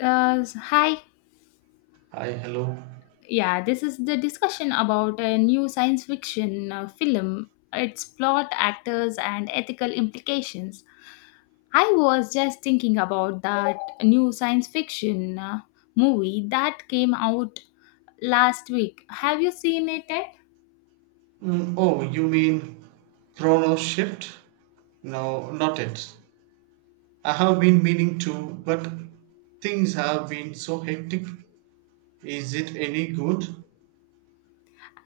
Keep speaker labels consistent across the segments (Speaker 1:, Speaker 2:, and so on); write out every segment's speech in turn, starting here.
Speaker 1: Hi.
Speaker 2: Hi, hello.
Speaker 1: Yeah, this is the discussion about a new science fiction film, its plot, actors, and ethical implications. I was just thinking about that new science fiction movie that came out last week. Have you seen it?
Speaker 2: Mm, oh, you mean chrono shift? No, not it. I have been meaning to, but things have been so hectic. Is it any good?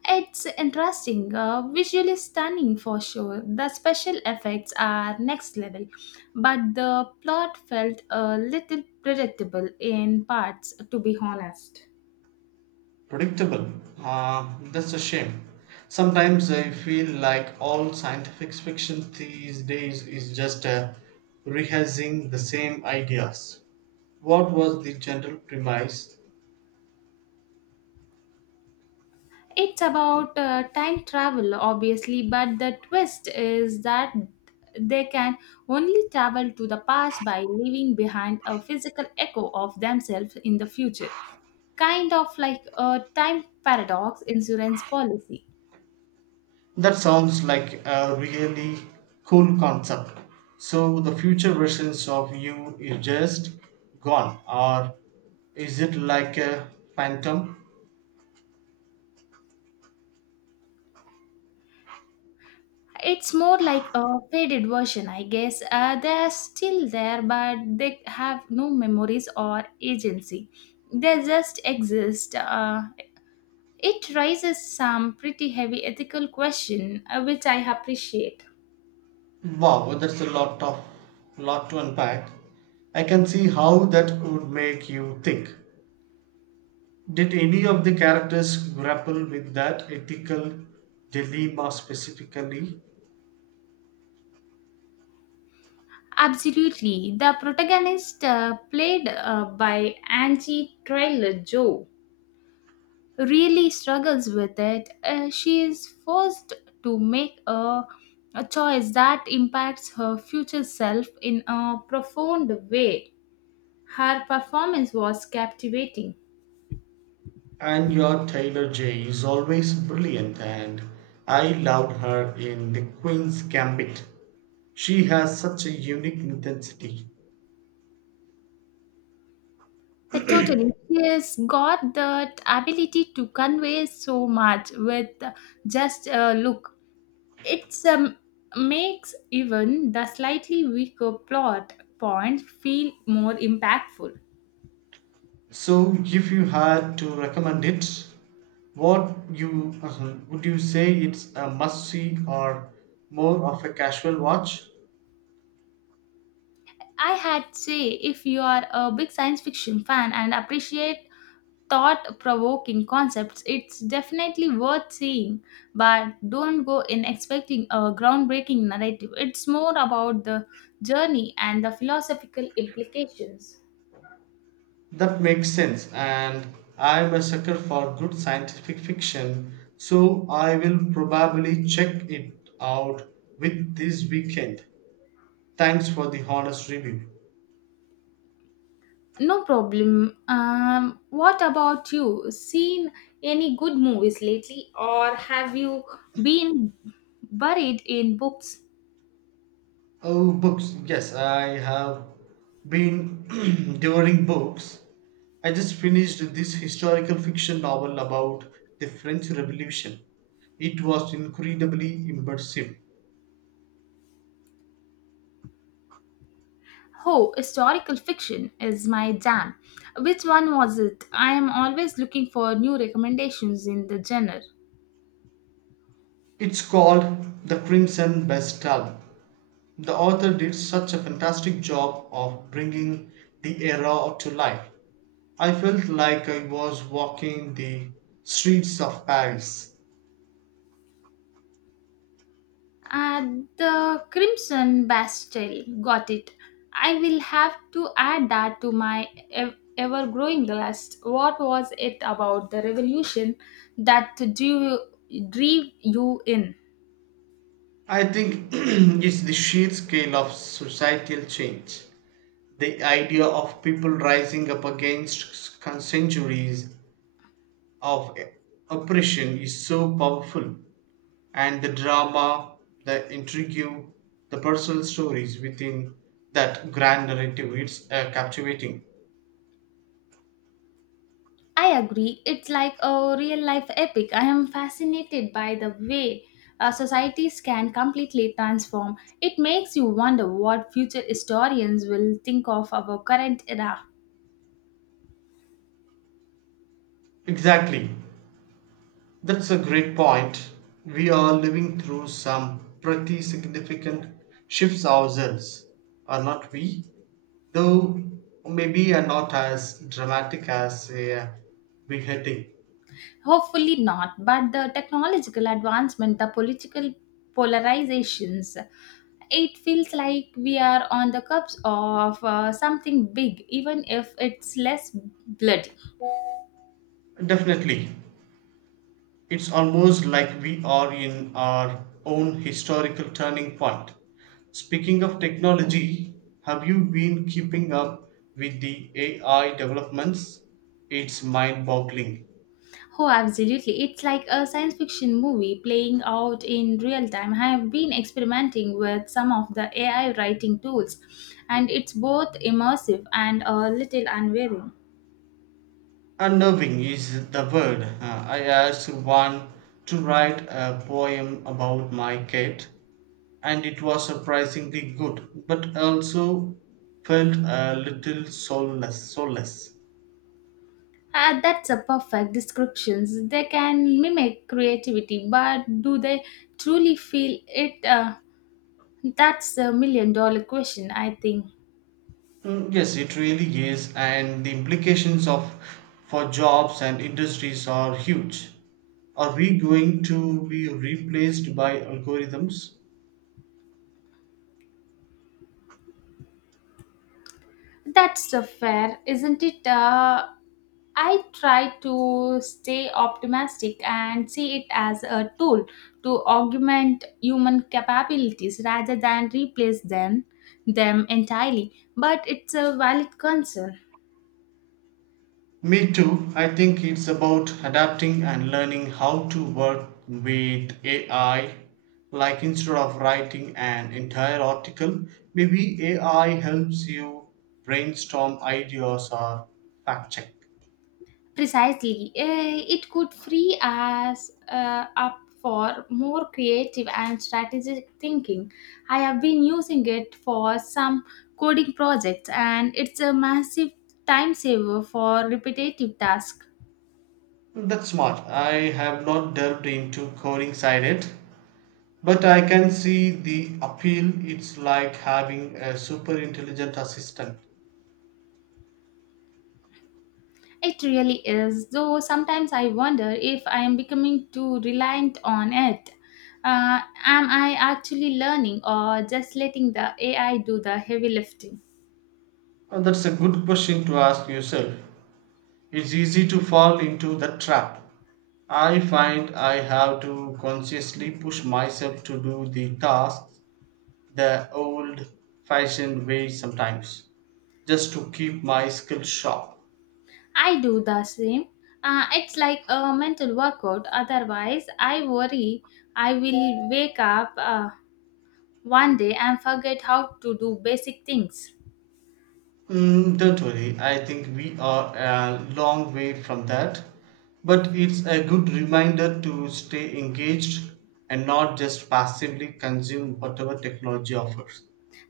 Speaker 1: It's interesting, visually stunning for sure. The special effects are next level, but the plot felt a little predictable in parts, to be honest.
Speaker 2: Predictable. Ah, that's a shame. Sometimes I feel like all scientific fiction these days is just rehearsing the same ideas. What was the general premise?
Speaker 1: It's about time travel, obviously, but the twist is that they can only travel to the past by leaving behind a physical echo of themselves in the future. Kind of like a time paradox insurance policy.
Speaker 2: That sounds like a really cool concept. So the future versions of you is just gone, or is it like a phantom?
Speaker 1: It's more like a faded version, I guess. They're still there, but they have no memories or agency. They just exist. It raises some pretty heavy ethical question, which I appreciate.
Speaker 2: Wow, that's a lot to unpack. I can see how that would make you think. Did any of the characters grapple with that ethical dilemma specifically?
Speaker 1: Absolutely, the protagonist played by Angie Trailer Joe really struggles with it, she is forced to make a choice that impacts her future self in a profound way. Her performance was captivating.
Speaker 2: And your Taylor J is always brilliant, and I loved her in The Queen's Gambit. She has such a unique intensity.
Speaker 1: Totally. She has got that ability to convey so much with just a look. It makes even the slightly weaker plot points feel more impactful.
Speaker 2: So, if you had to recommend it, what you would you say it's a must see or more of a casual watch?
Speaker 1: I had say if you are a big science fiction fan and appreciate thought provoking concepts, it's definitely worth seeing. But don't go in expecting a groundbreaking narrative. It's more about the journey and the philosophical implications.
Speaker 2: That makes sense, and I'm a sucker for good scientific fiction, so I will probably check it out with this weekend. Thanks for the honest review.
Speaker 1: No problem. What about you? Seen any good movies lately, or have you been buried in books?
Speaker 2: Oh, books. Yes, I have been devouring books. I just finished this historical fiction novel about the French Revolution. It was incredibly immersive.
Speaker 1: Oh, historical fiction is my jam. Which one was it? I am always looking for new recommendations in the genre.
Speaker 2: It's called The Crimson Bastille. The author did such a fantastic job of bringing the era to life. I felt like I was walking the streets of Paris.
Speaker 1: At the Crimson Bastille, got it. I will have to add that to my ever growing list. What was it about the revolution that drew you in?
Speaker 2: I think it's the sheer scale of societal change. The idea of people rising up against centuries of oppression is so powerful, and the drama, the intrigue, the personal stories within that grand narrative it's captivating.
Speaker 1: I agree. It's like a real life epic. I am fascinated by the way societies can completely transform. It makes you wonder what future historians will think of our current era.
Speaker 2: Exactly. That's a great point. We are living through some pretty significant shifts ourselves, are not we? Though maybe are not as dramatic as a beheading.
Speaker 1: Hopefully, not, but the technological advancement, the political polarizations, it feels like we are on the cusp of something big, even if it's less blood.
Speaker 2: Definitely, it's almost like we are in our own historical turning point. Speaking of technology, have you been keeping up with the AI developments? It's mind boggling.
Speaker 1: Oh, absolutely. It's like a science fiction movie playing out in real time. I have been experimenting with some of the AI writing tools, and it's both immersive and a little unwearing.
Speaker 2: Unnerving is the word. I asked one to write a poem about my cat, and it was surprisingly good, but also felt a little soulless.
Speaker 1: Ah, that's a perfect description. They can mimic creativity, but do they truly feel it? That's a million-dollar question, I think.
Speaker 2: Mm, yes, it really is, and the implications of for jobs and industries are huge. Are we going to be replaced by algorithms?
Speaker 1: That's a fair, isn't it? I try to stay optimistic and see it as a tool to augment human capabilities rather than replace them entirely. But it's a valid concern.
Speaker 2: Me too. I think it's about adapting and learning how to work with AI. Like instead of writing an entire article, maybe AI helps you brainstorm ideas or fact check.
Speaker 1: Precisely, it could free us up for more creative and strategic thinking. I have been using it for some coding projects, and it's a massive time saver for repetitive tasks.
Speaker 2: That's smart. I have not delved into coding side yet, but I can see the appeal. It's like having a super intelligent assistant.
Speaker 1: It really is, though sometimes I wonder if I am becoming too reliant on it. Uh, am I actually learning or just letting the AI do the heavy lifting?
Speaker 2: That's a good question to ask yourself. It's easy to fall into the trap. I find I have to consciously push myself to do the tasks the old fashioned way sometimes, just to keep my skills sharp.
Speaker 1: I do the same. It's like a mental workout. Otherwise, I worry I will wake up one day and forget how to do basic things.
Speaker 2: Mm, don't worry, I think we are a long way from that. But it's a good reminder to stay engaged and not just passively consume whatever technology offers.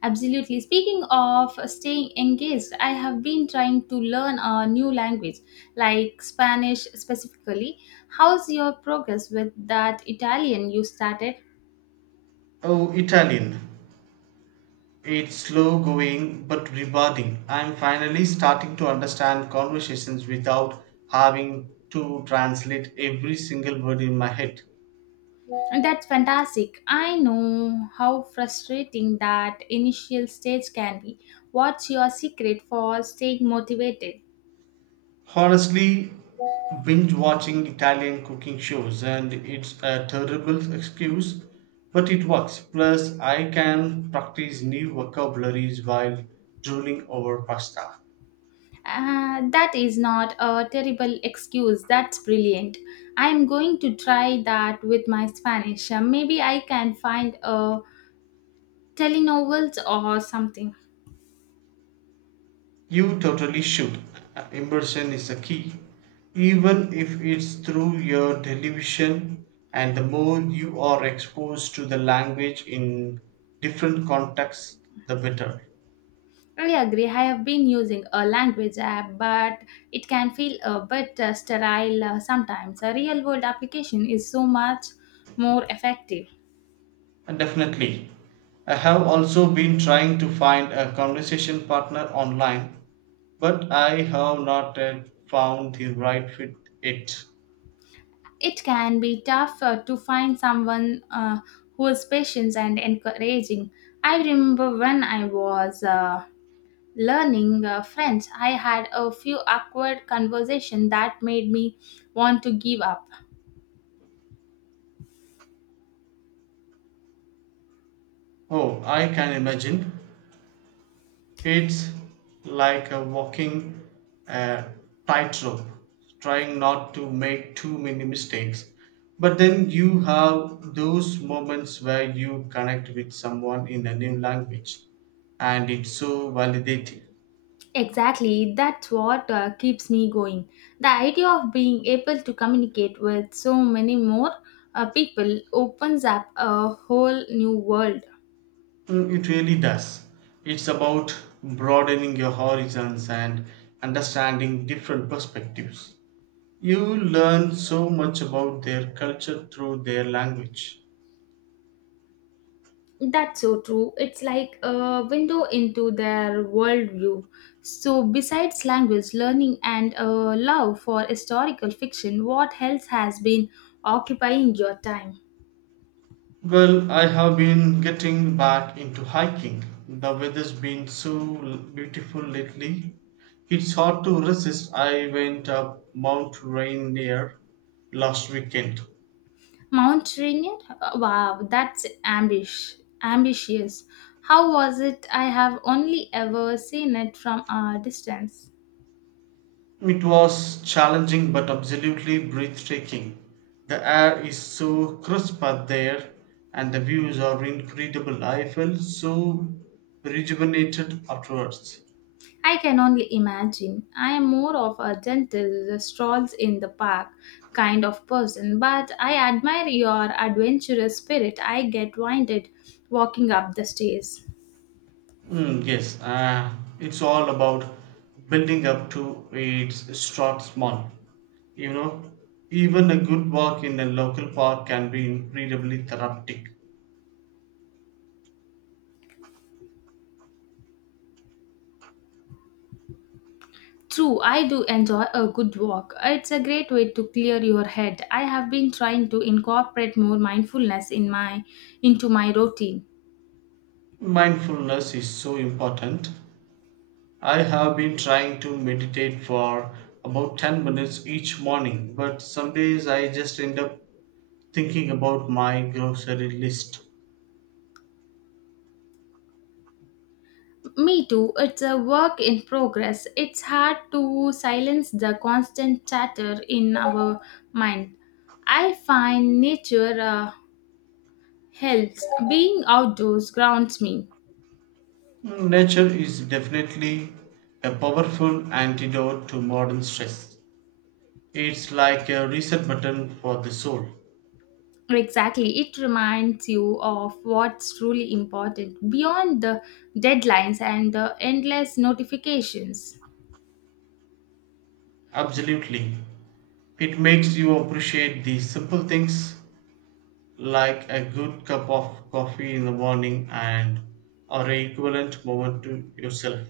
Speaker 1: Absolutely. Speaking of staying engaged, I have been trying to learn a new language, like Spanish specifically. How's your progress with that Italian you started?
Speaker 2: Oh, Italian. It's slow going but rewarding. I'm finally starting to understand conversations without having to translate every single word in my head.
Speaker 1: That's fantastic. I know how frustrating that initial stage can be. What's your secret for staying motivated?
Speaker 2: Honestly, binge watching Italian cooking shows and it's a terrible excuse, but it works. Plus, I can practice new vocabularies while drooling over pasta.
Speaker 1: That is not a terrible excuse. That's brilliant. I'm going to try that with my Spanish. Maybe I can find a Telenovels or something.
Speaker 2: You totally should. Immersion is a key, even if it's through your television, and the more you are exposed to the language in different contexts, the better.
Speaker 1: I agree. I have been using a language app, but it can feel a bit sterile sometimes. A real world application is so much more effective.
Speaker 2: And definitely. I have also been trying to find a conversation partner online, but I have not yet found the right fit yet.
Speaker 1: It can be tough to find someone who is patient and encouraging. I remember when I was learning French, I had a few awkward conversations that made me want to give up.
Speaker 2: Oh, I can imagine. It's like a walking uh, tightrope, trying not to make too many mistakes. But then you have those moments where you connect with someone in a new language, and it's so validating.
Speaker 1: Exactly, that's what keeps me going. The idea of being able to communicate with so many more people opens up a whole new world.
Speaker 2: Mm, it really does. It's about broadening your horizons and understanding different perspectives. You learn so much about their culture through their language.
Speaker 1: That's so true. It's like a window into their worldview. So, besides language learning and a love for historical fiction, what else has been occupying your time?
Speaker 2: Well, I have been getting back into hiking. The weather's been so beautiful lately. It's hard to resist. I went up Mount Rainier last weekend.
Speaker 1: Mount Rainier? Wow, that's ambitious. How was it? I have only ever seen it from a distance.
Speaker 2: It was challenging but absolutely breathtaking. The air is so crisp out there and the views are incredible. I felt so rejuvenated afterwards.
Speaker 1: I can only imagine. I am more of a gentle strolls in the park kind of person, but I admire your adventurous spirit. I get winded walking up the stairs.
Speaker 2: Mm, yes, uh, it's all about building up to it. Start small. You know, even a good walk in a local park can be incredibly therapeutic.
Speaker 1: True, I do enjoy a good walk. It's a great way to clear your head. I have been trying to incorporate more mindfulness in my into my routine.
Speaker 2: Mindfulness is so important. I have been trying to meditate for about 10 minutes each morning, but some days I just end up thinking about my grocery list.
Speaker 1: Me too. It's a work in progress. It's hard to silence the constant chatter in our mind. I find nature helps. Being outdoors grounds me.
Speaker 2: Hmm, nature is definitely a powerful antidote to modern stress. It's like a reset button for the soul.
Speaker 1: Exactly. It reminds you of what's truly important beyond the deadlines and the endless notifications.
Speaker 2: Absolutely. It makes you appreciate the simple things like a good cup of coffee in the morning and or a equivalent moment to yourself.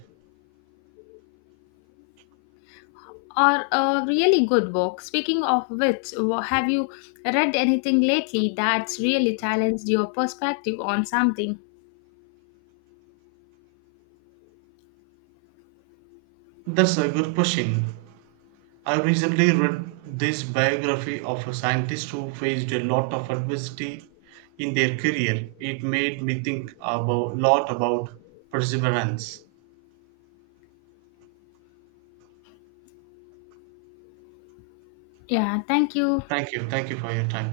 Speaker 1: Or a really good book. Speaking of which, have you read anything lately that's really challenged your perspective on something?
Speaker 2: That's a good question. I recently read this biography of a scientist who faced a lot of adversity in their career. It made me think about lot about perseverance.
Speaker 1: Yeah, thank you.
Speaker 2: Thank you. Thank you for your time.